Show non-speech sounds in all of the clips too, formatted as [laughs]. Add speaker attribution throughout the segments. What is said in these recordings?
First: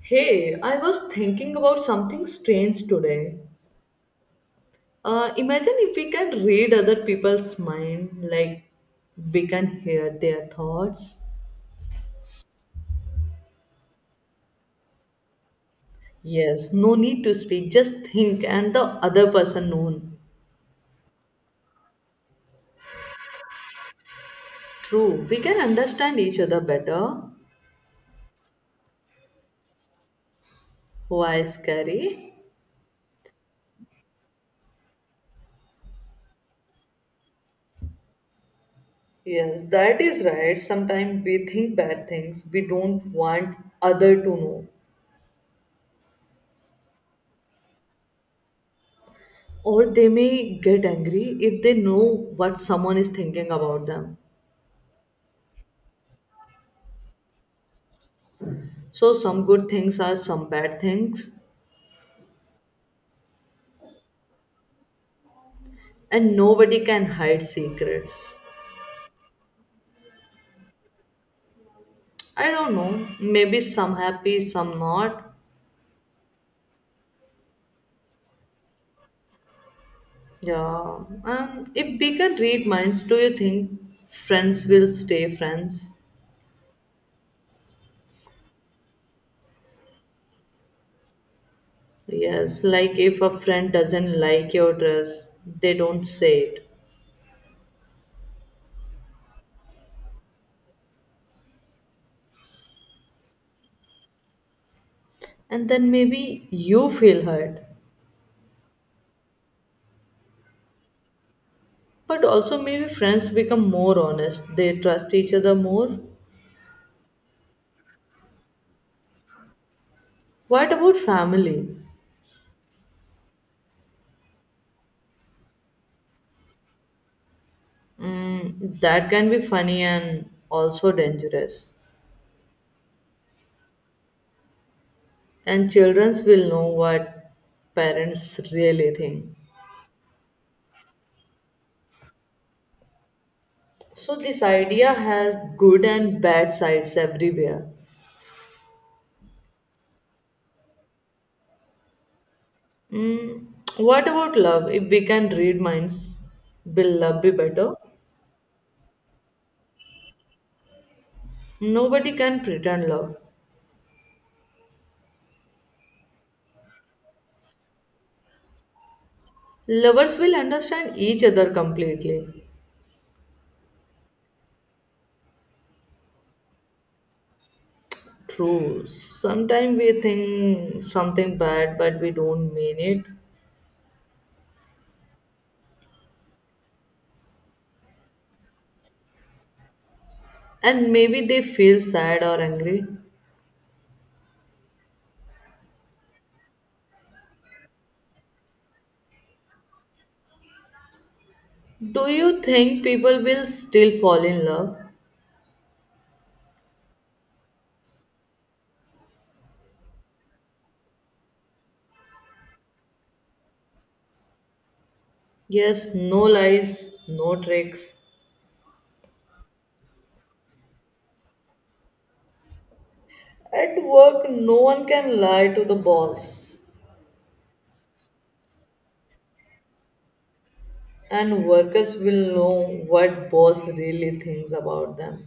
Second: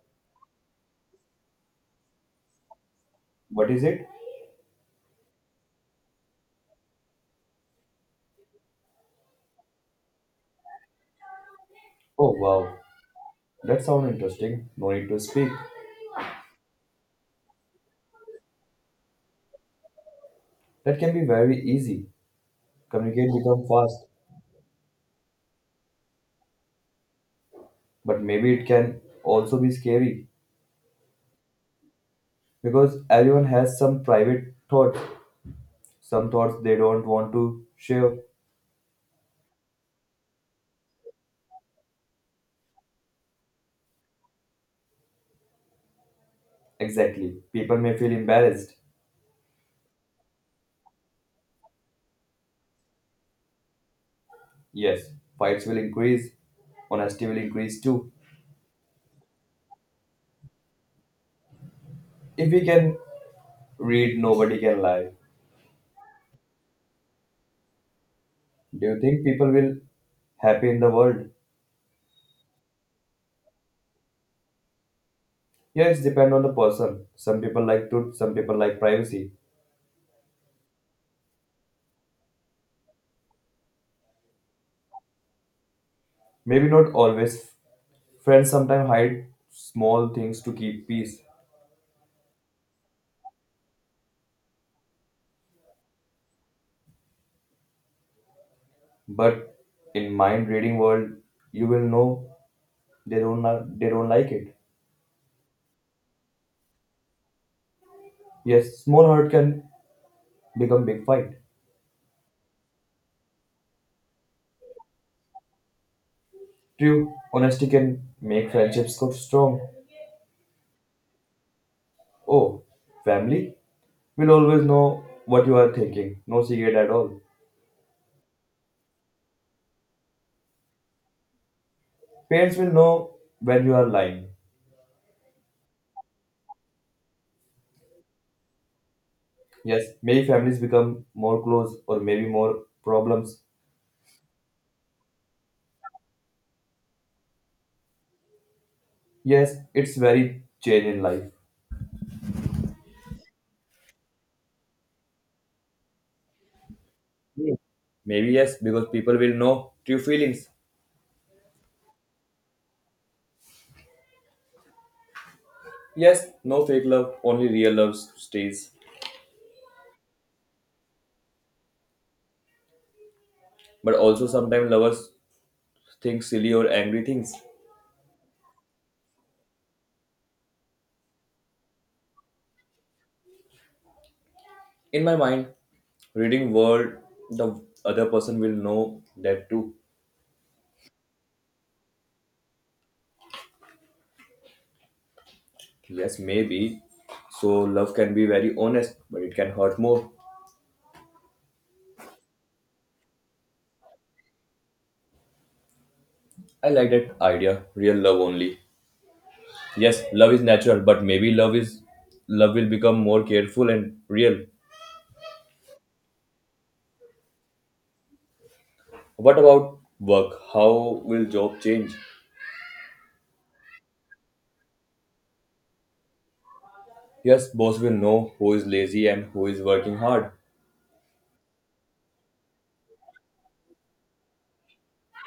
Speaker 1: Hey, I was thinking about something strange today.
Speaker 2: What is it?
Speaker 1: Imagine if we can read other people's mind, like we can hear their thoughts.
Speaker 2: Oh wow, that sounds interesting. No need to speak.
Speaker 1: Yes, no need to speak, just think, and the other person known.
Speaker 2: That can be very easy. Communicate become fast,
Speaker 1: True, we can understand each other better.
Speaker 2: but maybe it can also be scary
Speaker 1: Why scary?
Speaker 2: because everyone has some private thoughts, some thoughts they don't want to share.
Speaker 1: Yes, that is right. Sometimes we think bad things we don't want other to know.
Speaker 2: Exactly. People may feel embarrassed.
Speaker 1: Or they may get angry if they know what someone is thinking about them.
Speaker 2: Yes, fights will increase. Honesty will increase too.
Speaker 1: So some good things are some bad things,
Speaker 2: If we can read, nobody can lie.
Speaker 1: and nobody can hide secrets.
Speaker 2: Do you think people will happy in the world?
Speaker 1: I don't know, maybe some happy, some not.
Speaker 2: Yeah, it's depend on the person. Some people like truth, some people like privacy.
Speaker 1: Yeah. If we can read minds, do you think friends will stay friends?
Speaker 2: Maybe not always. Friends sometimes hide small things to keep peace,
Speaker 1: Yes, like if a friend doesn't like your dress, they don't say it.
Speaker 2: but in mind reading world, you will know they don't like it.
Speaker 1: And then maybe you feel hurt.
Speaker 2: Yes, small hurt can become big fight.
Speaker 1: But also, maybe friends become more honest, they trust each other more.
Speaker 2: True, honesty can make friendships go strong.
Speaker 1: What about family?
Speaker 2: Oh, family will always know what you are thinking. No secret at all.
Speaker 1: Mm, that can be funny and also dangerous.
Speaker 2: Parents will know when you are lying.
Speaker 1: And children will know what parents really think.
Speaker 2: Yes, maybe families become more close or maybe more problems.
Speaker 1: So, this idea has good and bad sides everywhere.
Speaker 2: Yes, it's very change in life.
Speaker 1: Mm, what about love? If we can read minds, will love be better?
Speaker 2: Maybe yes, because people will know true feelings.
Speaker 1: Nobody can pretend love.
Speaker 2: Yes, no fake love, only real love stays.
Speaker 1: Lovers will understand each other completely.
Speaker 2: But also sometimes lovers think silly or angry things.
Speaker 1: True. Sometimes we think something bad, but we don't mean it.
Speaker 2: In my mind, reading word, the other person will know that too.
Speaker 1: And maybe they feel sad or angry.
Speaker 2: Yes, maybe. So love can be very honest, but it can hurt more.
Speaker 1: Do you think people will still fall in love?
Speaker 2: I like that idea, real love only. Yes, love is natural, but maybe love is love will become more careful and real.
Speaker 1: Yes, no lies, no tricks.
Speaker 2: What about work? How will job change?
Speaker 1: At work, no one can lie to the boss,
Speaker 2: Yes, boss will know who is lazy and who is working hard.
Speaker 1: and workers will know what boss really thinks about them.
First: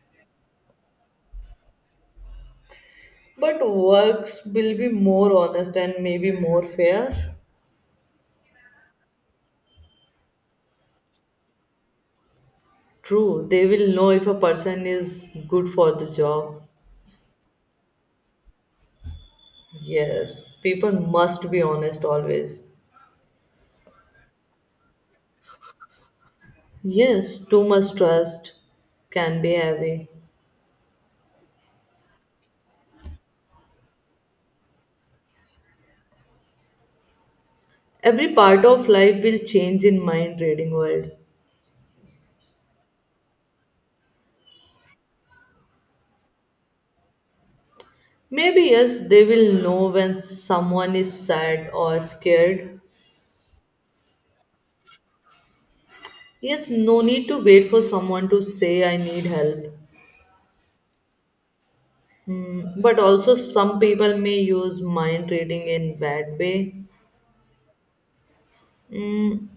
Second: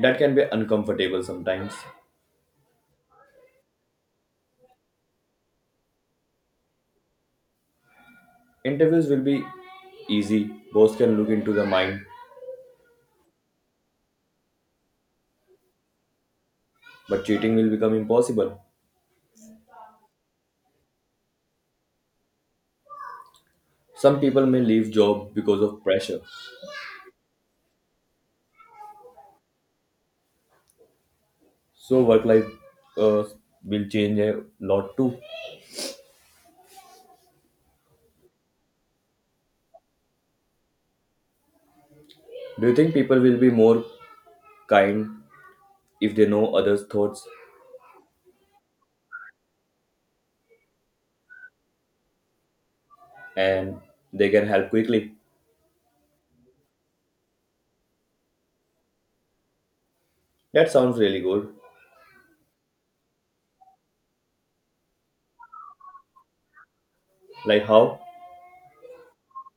Speaker 2: That can be uncomfortable sometimes.
Speaker 1: But works will be more honest and maybe more fair.
Speaker 2: Interviews will be easy, boss can look into the mind,
Speaker 1: True, they will know if a person is good for the job.
Speaker 2: but cheating will become impossible.
Speaker 1: Yes, people must be honest always.
Speaker 2: Some people may leave job because of pressure.
Speaker 1: Yes, too much trust can be heavy.
Speaker 2: So work life uh, will change a lot too.
Speaker 1: Every part of life will change in mind reading world.
Speaker 2: Do you think people will be more kind if they know others' thoughts
Speaker 1: Maybe yes, they will know when someone is sad or scared.
Speaker 2: and they can help quickly?
Speaker 1: Yes, no need to wait for someone to say I need help.
Speaker 2: That sounds really good.
Speaker 1: Mm, but also some people may use mind reading in bad way.
Speaker 2: Like how?
Speaker 1: Mm,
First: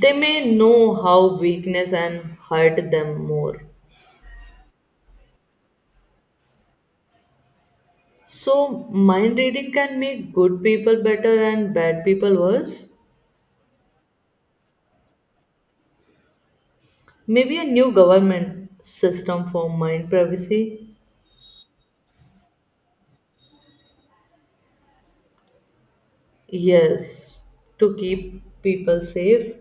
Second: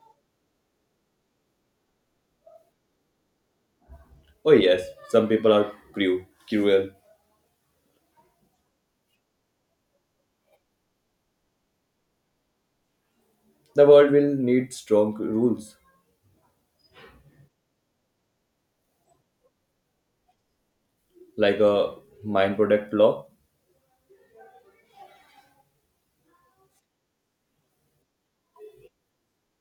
Speaker 1: they may know how weakness and hurt them more.
Speaker 2: Oh yes, some people are cruel.
Speaker 1: So mind reading can make good people better and bad people worse.
Speaker 2: The world will need strong rules,
Speaker 1: Maybe a new government system for mind privacy?
Speaker 2: like a mine product law.
Speaker 1: Yes, to keep people safe.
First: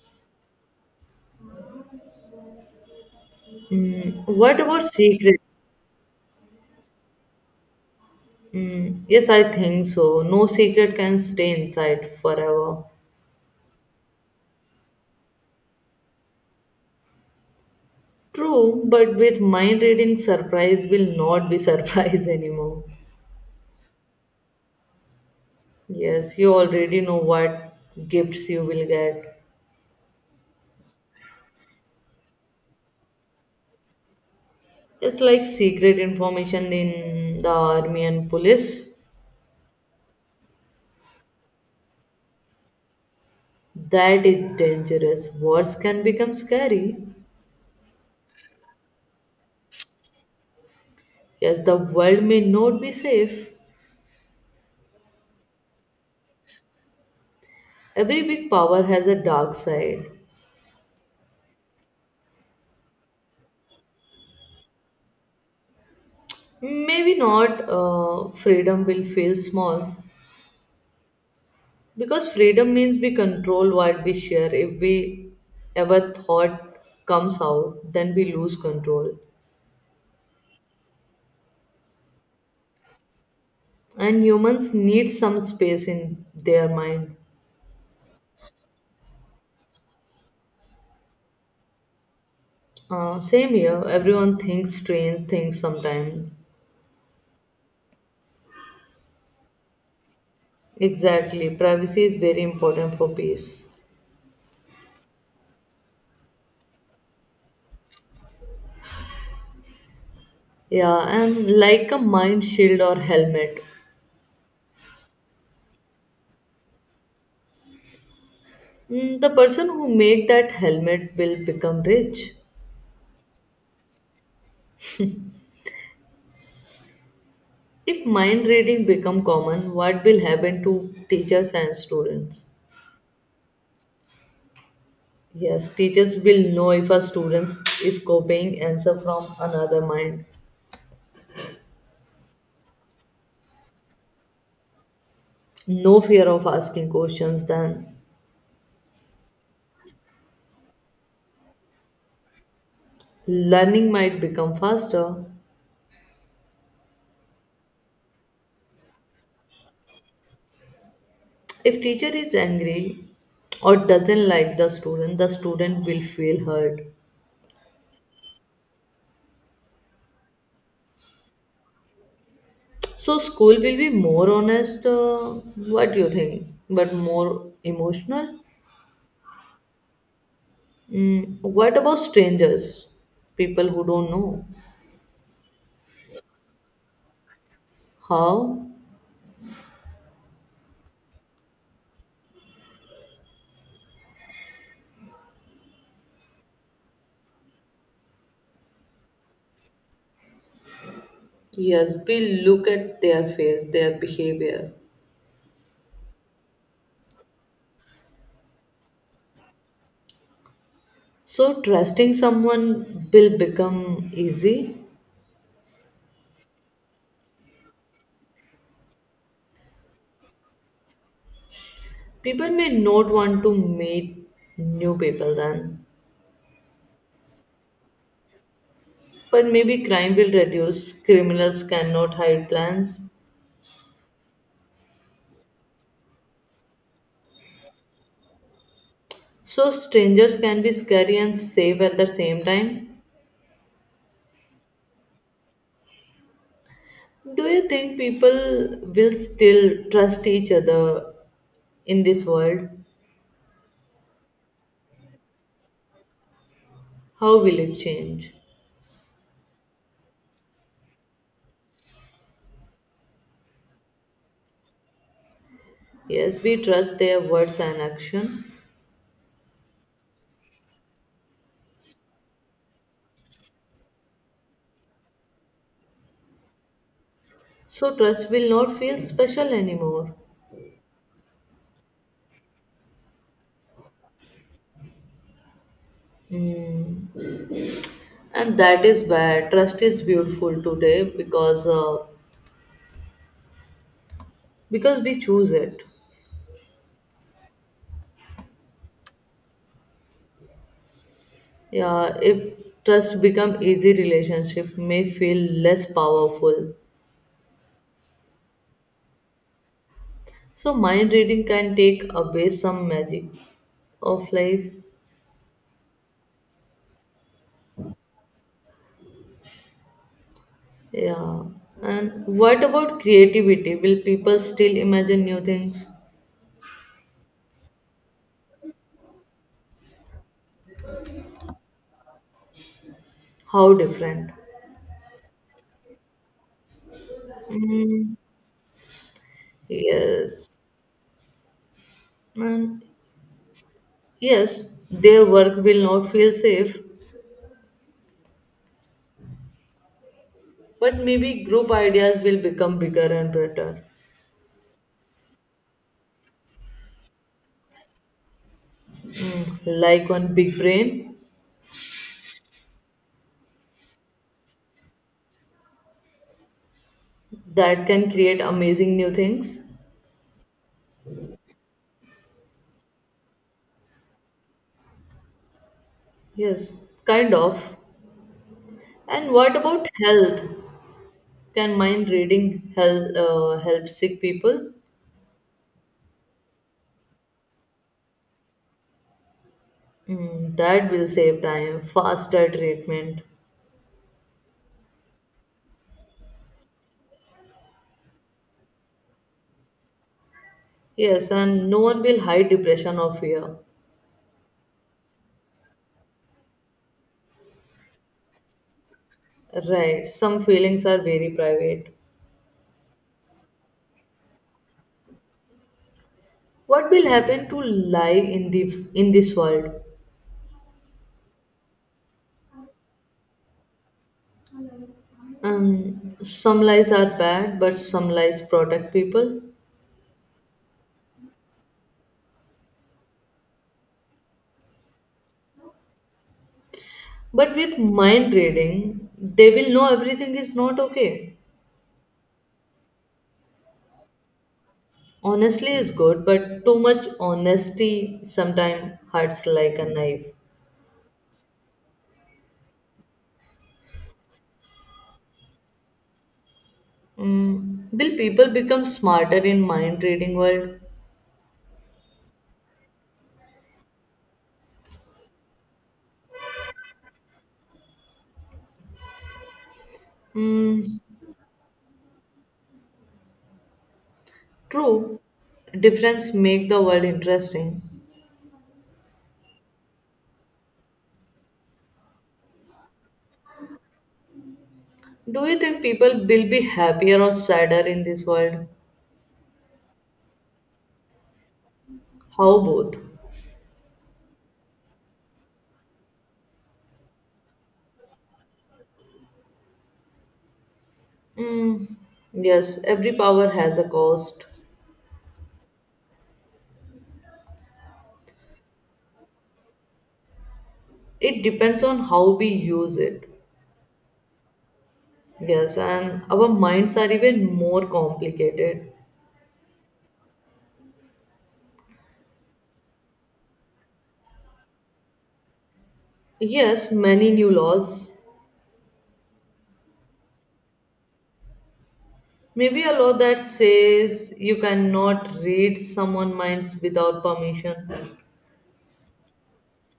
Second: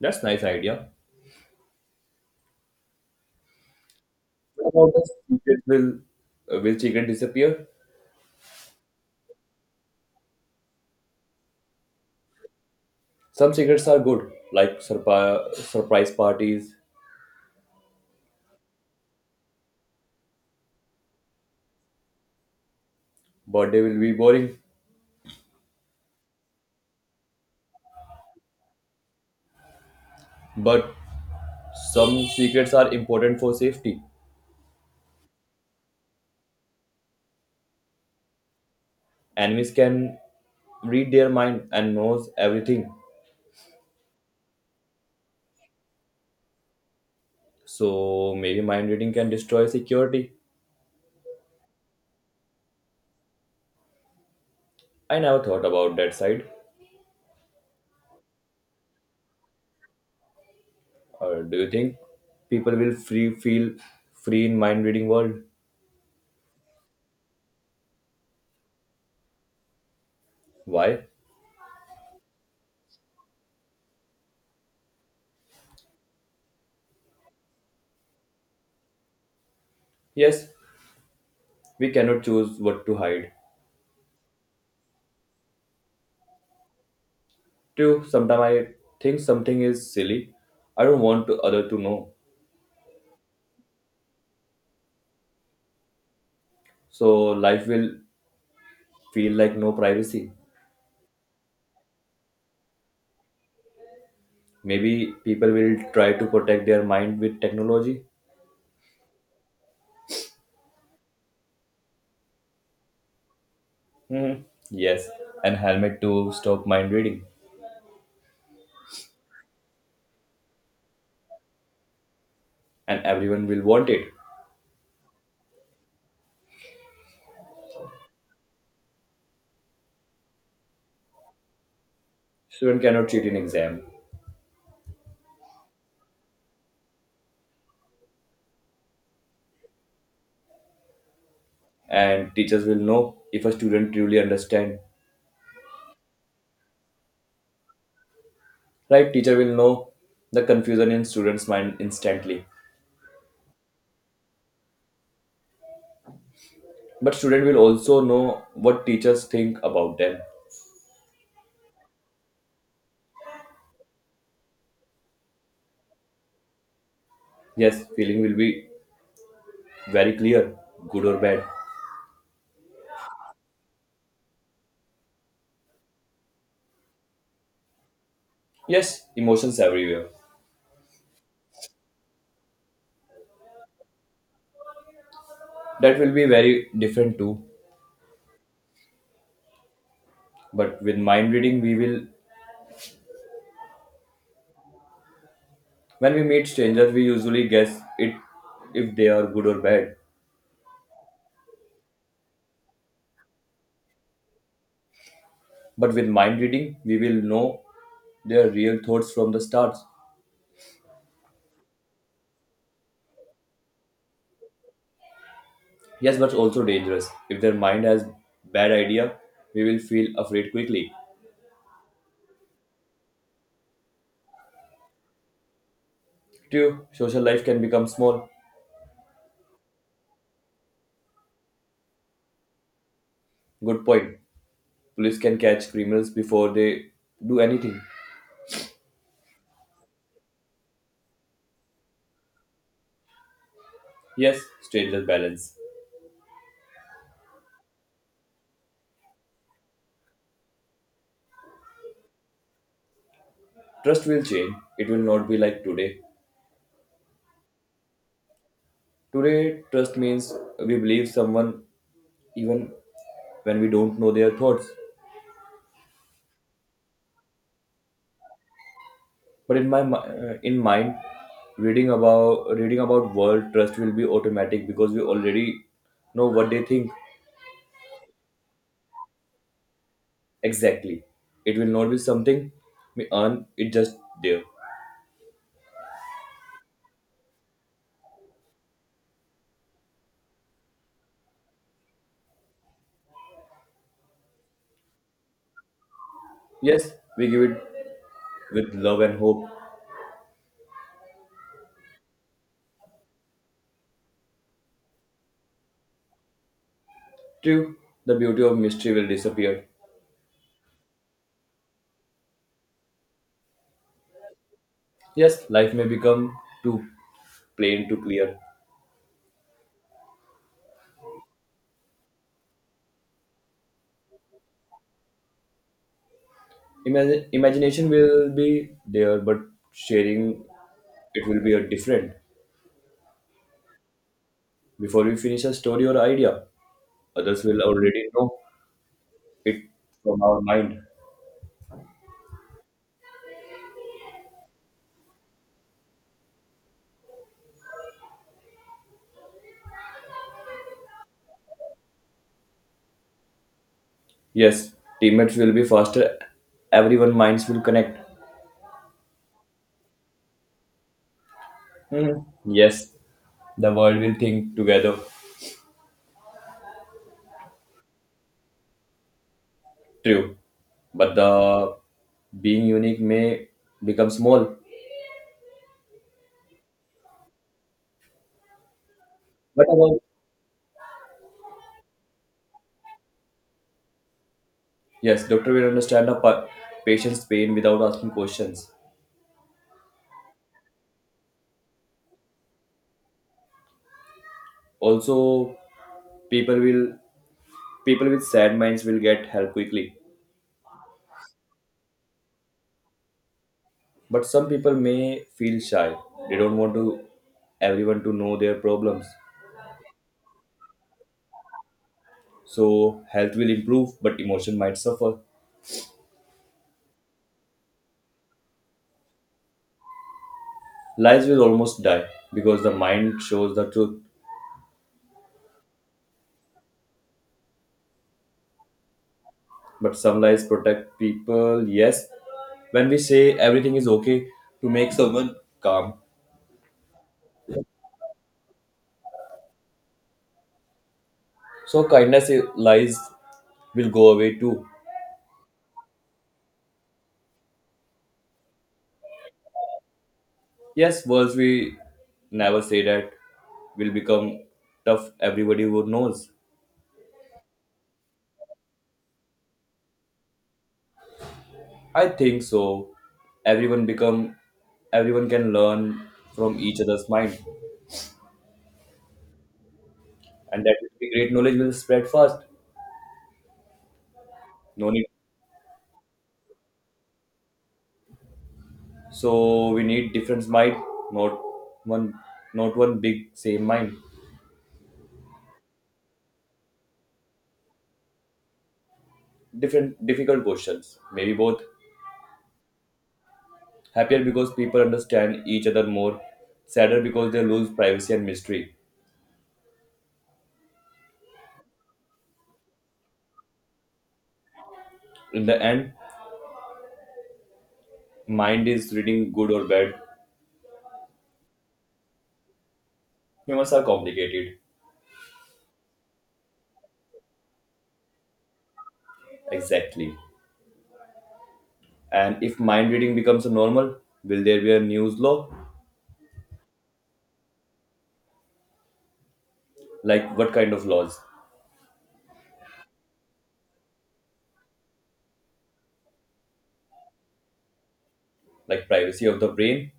Speaker 2: That's nice idea.
Speaker 1: Mm, what
Speaker 2: What
Speaker 1: about
Speaker 2: about the
Speaker 1: secret?
Speaker 2: secret will secret disappear?
Speaker 1: Mm, yes, I think so. No secret can stay inside forever.
Speaker 2: Some secrets are good, like surprise parties.
Speaker 1: True, but with mind reading, surprise will not be [laughs] surprise anymore.
Speaker 2: Birthday will be boring,
Speaker 1: Yes, you already know what gifts you will get.
Speaker 2: but some secrets are important for safety.
Speaker 1: It's like secret information in the army and police.
Speaker 2: Enemies can read their mind and knows everything.
Speaker 1: That is dangerous. Wars can become scary.
Speaker 2: So maybe mind reading can destroy security.
Speaker 1: Yes, the world may not be safe.
Speaker 2: I never thought about that side.
Speaker 1: Every big power has a dark side.
Speaker 2: Or do you think people will free feel free in mind reading world?
Speaker 1: Maybe not freedom will feel small.
Speaker 2: Why?
Speaker 1: Because freedom means we control what we share. If we ever thought comes out, then we lose control.
Speaker 2: Yes, we cannot choose what to hide.
Speaker 1: And humans need some space in their mind.
Speaker 2: True, sometimes I think something is silly. I don't want to other to know.
Speaker 1: Same here. Everyone thinks strange things sometimes.
Speaker 2: So life will feel like no privacy.
Speaker 1: Exactly. Privacy is very important for peace.
Speaker 2: Maybe people will try to protect their mind with technology.
Speaker 1: Yeah, and like a mind shield or helmet,
Speaker 2: Hmm. Yes, and helmet to stop mind reading.
Speaker 1: mm, the person who make that helmet will become rich.
Speaker 2: And everyone will want it.
Speaker 1: If mind reading become common, what will happen to teachers and students?
Speaker 2: Student cannot cheat in exam,
Speaker 1: Yes, teachers will know if a student is copying answer from another mind.
Speaker 2: and teachers will know if a student truly understand.
Speaker 1: No fear of asking questions then.
Speaker 2: Right, teacher will know the confusion in students' mind instantly.
Speaker 1: Learning might become faster.
Speaker 2: But student will also know what teachers think about them.
Speaker 1: If teacher is angry or doesn't like the student will feel hurt.
Speaker 2: Yes, feeling will be very clear, good or bad.
Speaker 1: So school will be more honest. What do you think? But more emotional.
Speaker 2: Yes, emotions everywhere.
Speaker 1: Mm, what about strangers, people who don't know?
Speaker 2: That will be very different too.
Speaker 1: How?
Speaker 2: But with mind reading we will When we meet strangers we usually guess it if they are good or bad.
Speaker 1: Yes, we look at their face, their behavior.
Speaker 2: But with mind reading we will know their real thoughts from the start.
Speaker 1: So trusting someone will become easy.
Speaker 2: Yes, but also dangerous. If their mind has bad idea, we will feel afraid quickly.
Speaker 1: People may not want to meet new people then,
Speaker 2: True, social life can become small.
Speaker 1: but maybe crime will reduce. Criminals cannot hide plans.
Speaker 2: Good point. Police can catch criminals before they do anything.
Speaker 1: So strangers can be scary and safe at the same time.
Speaker 2: Yes, stranger balance.
Speaker 1: Do you think people will still trust each other in this world?
Speaker 2: Trust will change. It will not be like today.
Speaker 1: How will it change?
Speaker 2: Today, trust means we believe someone even when we don't know their thoughts.
Speaker 1: Yes, we trust their words and action.
Speaker 2: But in mind, reading about world trust will be automatic because we already know what they think.
Speaker 1: So trust will not feel special anymore.
Speaker 2: Exactly. It will not be something we earn, it just there.
Speaker 1: Mm. And that is bad. Trust is beautiful today because we choose it.
Speaker 2: Yes, we give it with love and hope.
Speaker 1: Yeah, if trust become easy, relationship may feel less powerful.
Speaker 2: True, the beauty of mystery will disappear.
Speaker 1: So mind reading can take away some magic of life.
Speaker 2: Yes, life may become too plain to clear.
Speaker 1: Yeah. And what about creativity? Will people still imagine new things?
Speaker 2: Imagination will be there, but sharing it will be a different.
Speaker 1: How different?
Speaker 2: Before we finish a story or idea, others will already
Speaker 1: Mm,
Speaker 2: know it from our
Speaker 1: yes.
Speaker 2: mind.
Speaker 1: And yes, their work will not feel safe, but maybe group ideas will become bigger and better.
Speaker 2: Yes, teammates will be faster. Everyone minds will connect.
Speaker 1: Mm, like on Big Brain,
Speaker 2: Mhm. Yes, the world will think together.
Speaker 1: that can create amazing new things.
Speaker 2: True, but the being unique may become small.
Speaker 1: Yes, kind of. And what
Speaker 2: What
Speaker 1: about
Speaker 2: about
Speaker 1: health? Can mind reading help, help sick people?
Speaker 2: yes, doctor will understand a patient's pain without asking questions.
Speaker 1: Mm, that will save time, faster treatment.
Speaker 2: Also, people will people with sad minds will get help quickly.
Speaker 1: Yes, and no one will hide depression or fear.
Speaker 2: But some people may feel shy. They don't want to everyone to know their problems.
Speaker 1: Right, some feelings are very private.
Speaker 2: So health will improve, but emotion might suffer.
Speaker 1: What will happen to lie in this world?
Speaker 2: Lives will almost die because the mind shows the truth.
Speaker 1: Some lies are bad, but some lies protect people.
Speaker 2: But some lies protect people, yes, when we say everything is okay to make someone calm.
Speaker 1: But with mind reading, they will know everything is not okay.
Speaker 2: So lies will go away too.
Speaker 1: Honestly is good, but too much honesty sometimes hurts like a knife.
Speaker 2: Yes, words we never say that will become tough everybody who knows.
Speaker 1: Mm, will people become smarter in mind reading world?
Speaker 2: I think so. everyone become Everyone can learn from each other's mind, and that
Speaker 1: Mm,
Speaker 2: will be great. Knowledge will spread fast, no need.
Speaker 1: true. Difference make the world interesting.
Speaker 2: So we need different mind, not one, not one big same mind.
Speaker 1: Do you think people will be happier or sadder in this world?
Speaker 2: Different difficult questions, maybe both.
Speaker 1: How both?
Speaker 2: Happier because people understand each other more, sadder because they lose privacy and mystery.
Speaker 1: Mm, yes, every power has a cost.
Speaker 2: In the end, mind is reading good or bad.
Speaker 1: It depends on how we use it.
Speaker 2: Humans are complicated.
Speaker 1: Yes, and our minds are even more complicated.
Speaker 2: Exactly. And if mind reading becomes normal, will there be a news law?
Speaker 1: Yes, many new laws,
Speaker 2: Like what kind of laws?
Speaker 1: maybe a law that says you cannot read someone's minds without permission.
Speaker 2: Like privacy of the brain,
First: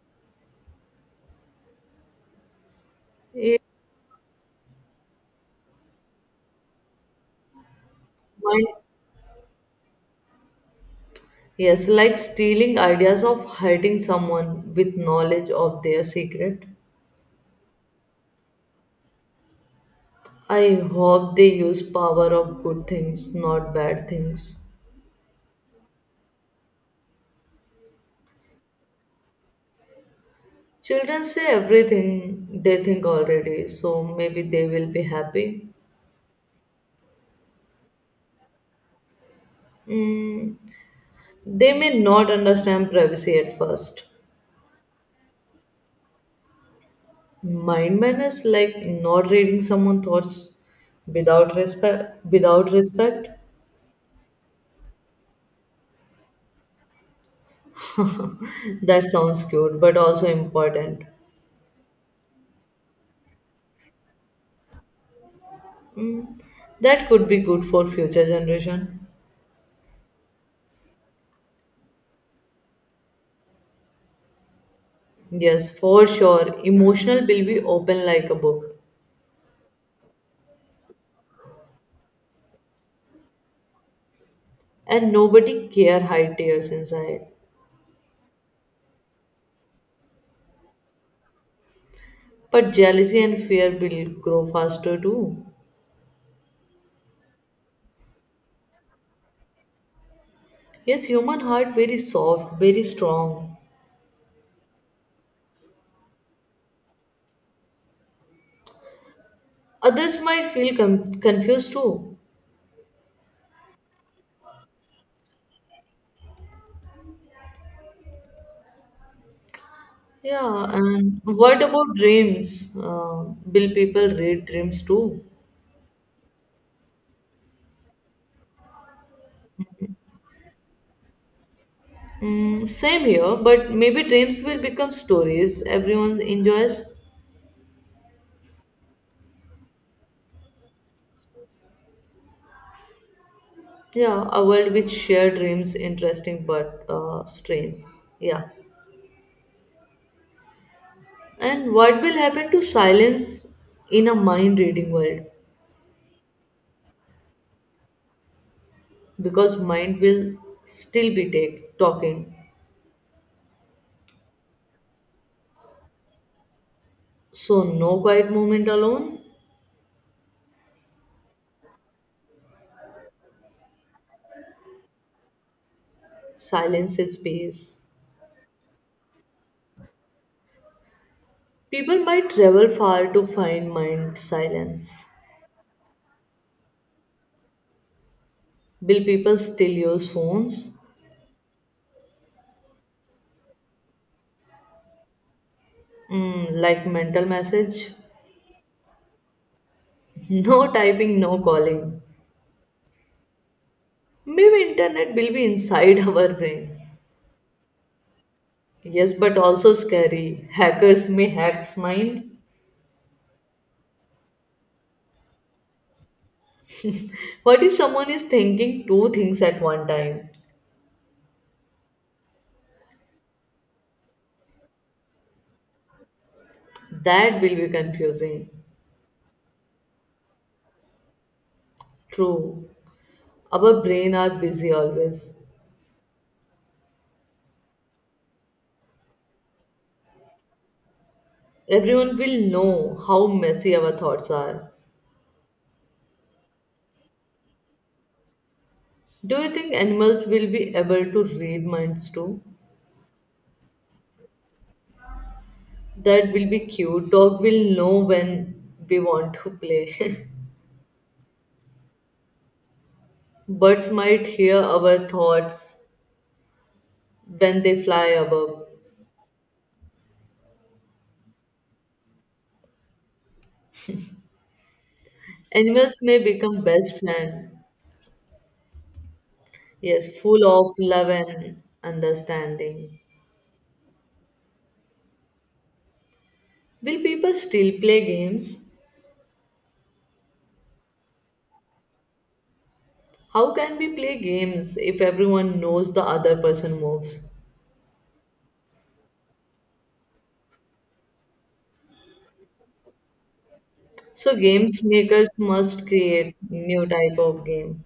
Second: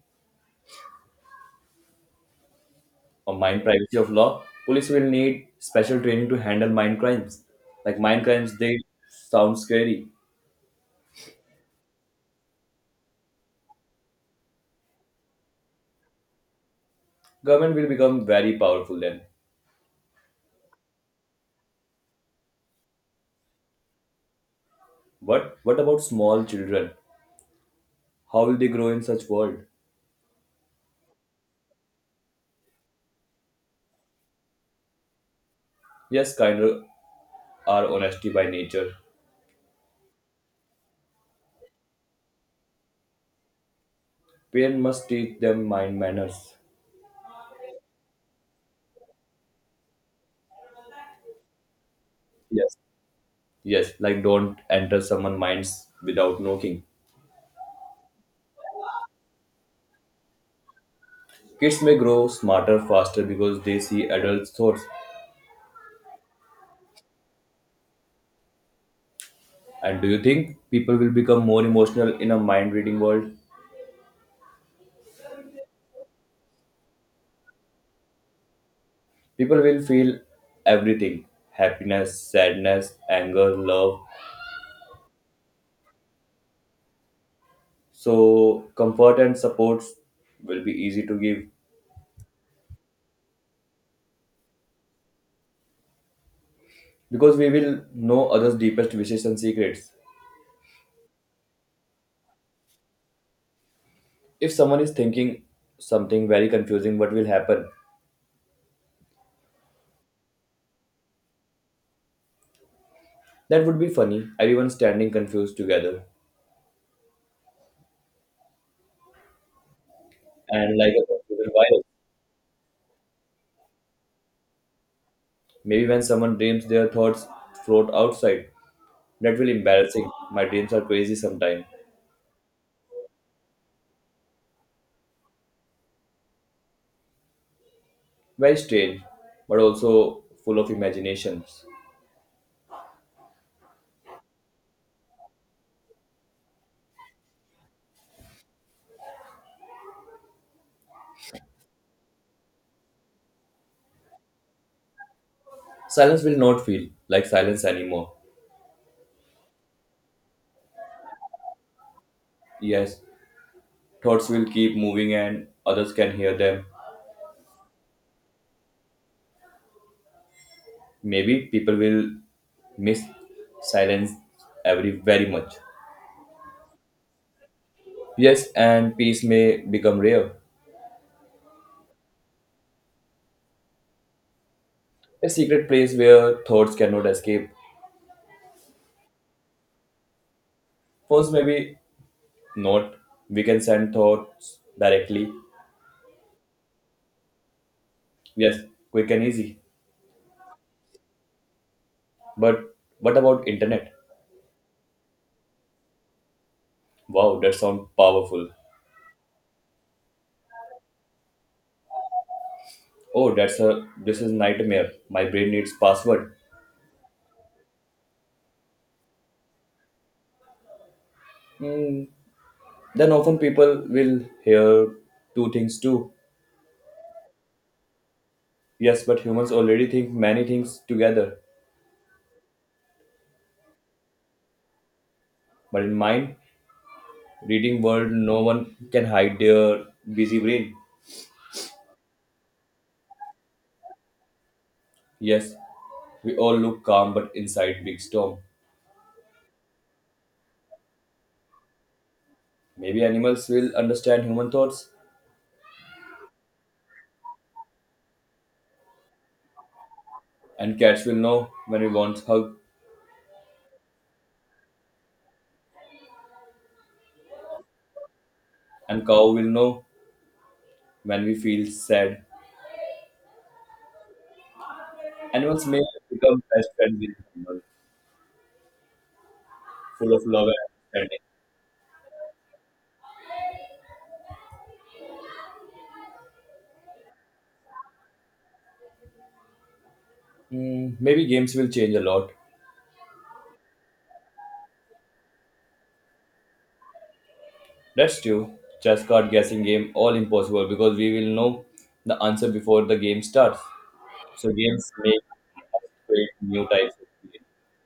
Speaker 2: or
Speaker 1: It
Speaker 2: mind privacy of law. Police will need special training to handle mind crimes, like mind crimes. They
Speaker 1: might,
Speaker 2: sound scary.
Speaker 1: yes, like stealing ideas of hurting someone with knowledge of their secret.
Speaker 2: Government will become very powerful then.
Speaker 1: I hope they use power of good things, not bad things.
Speaker 2: But what about small children? How will they grow in such world?
Speaker 1: Children say everything they think already, so maybe they will be happy.
Speaker 2: Yes, kinder are honesty by nature.
Speaker 1: Mm, they may not understand privacy at first.
Speaker 2: Parents must teach them mind manners.
Speaker 1: Mind manners like not reading someone's thoughts without respect. Without
Speaker 2: Yes.
Speaker 1: respect,
Speaker 2: Yes, like don't enter someone's minds without knocking.
Speaker 1: that sounds cute, but also important.
Speaker 2: Kids may grow smarter faster because they see adults' thoughts.
Speaker 1: Mm, that could be good for future generation.
Speaker 2: And do you think people will become more emotional in a mind reading world?
Speaker 1: Yes, for sure. Emotional will be open like a book,
Speaker 2: People will feel everything, happiness, sadness, anger, love.
Speaker 1: and nobody care hide tears inside.
Speaker 2: So, comfort and support will be easy to give.
Speaker 1: But jealousy and fear will grow faster too.
Speaker 2: Because we will know others' deepest wishes and secrets.
Speaker 1: Yes, human heart very soft, very strong.
Speaker 2: If someone is thinking something very confusing, what will happen?
Speaker 1: Others might feel confused too.
Speaker 2: That would be funny. Everyone standing confused together
Speaker 1: Yeah,
Speaker 2: and like a
Speaker 1: and
Speaker 2: computer
Speaker 1: what
Speaker 2: virus.
Speaker 1: about dreams? Will people read dreams too?
Speaker 2: Maybe when someone dreams, their thoughts float outside. That will embarrassing. My dreams are crazy sometimes,
Speaker 1: Mm, same here, but maybe dreams will become stories everyone enjoys.
Speaker 2: very strange, but also full of imaginations.
Speaker 1: Yeah, a world with shared dreams, interesting but strange. Yeah. And what will happen to silence in a mind reading world?
Speaker 2: Silence will not feel like silence anymore.
Speaker 1: Because mind will talking.
Speaker 2: Yes, thoughts will keep moving and others can hear them.
Speaker 1: So, no quiet moment alone,
Speaker 2: Maybe people will miss silence every very much.
Speaker 1: silence is peace.
Speaker 2: Yes, and peace may become rare.
Speaker 1: People might travel far to find mind silence.
Speaker 2: A secret place where thoughts cannot escape.
Speaker 1: Will people still use phones?
Speaker 2: Phones maybe not. We can send thoughts directly.
Speaker 1: Mm, like mental message?
Speaker 2: Yes, quick and easy.
Speaker 1: [laughs] No typing, no calling.
Speaker 2: But what about internet?
Speaker 1: Maybe internet will be inside [laughs] our brain.
Speaker 2: Wow, that sounds powerful.
Speaker 1: Yes, but also scary. Hackers may hack mind.
Speaker 2: Oh, that's a this is nightmare. My brain needs password.
Speaker 1: What if someone is thinking two things at one time?
Speaker 2: Hmm. Then often people will hear two things too.
Speaker 1: That will be confusing.
Speaker 2: Yes, but humans already think many things together.
Speaker 1: True. Our brain are busy always.
Speaker 2: But in mind, reading world, no one can hide their busy brain.
Speaker 1: Everyone will know how messy our thoughts are.
Speaker 2: Yes, we all look calm, but inside big storm.
Speaker 1: Do you think animals will be able to read minds too?
Speaker 2: Maybe animals will understand human thoughts,
Speaker 1: That will be cute. Dog will know when we want to play. [laughs]
Speaker 2: and cats will know when we want hug,
Speaker 1: Birds might hear our thoughts when they fly above.
Speaker 2: and cow will know when we feel sad. Animals may
Speaker 1: Animals may
Speaker 2: become
Speaker 1: become
Speaker 2: best
Speaker 1: best
Speaker 2: friends with
Speaker 1: friend.
Speaker 2: humans, full
Speaker 1: Yes,
Speaker 2: of
Speaker 1: full
Speaker 2: love
Speaker 1: of
Speaker 2: and
Speaker 1: love
Speaker 2: understanding.
Speaker 1: and understanding. Will people still play games?
Speaker 2: Hmm, maybe games will change a lot.
Speaker 1: How can we play games if everyone knows the other person moves?
Speaker 2: That's true. Chess card guessing game all impossible because we will know the answer before the game starts.
Speaker 1: So
Speaker 2: So
Speaker 1: games
Speaker 2: games make
Speaker 1: makers
Speaker 2: us
Speaker 1: must
Speaker 2: build
Speaker 1: create
Speaker 2: new
Speaker 1: new
Speaker 2: types of
Speaker 1: type of
Speaker 2: creativity.
Speaker 1: game.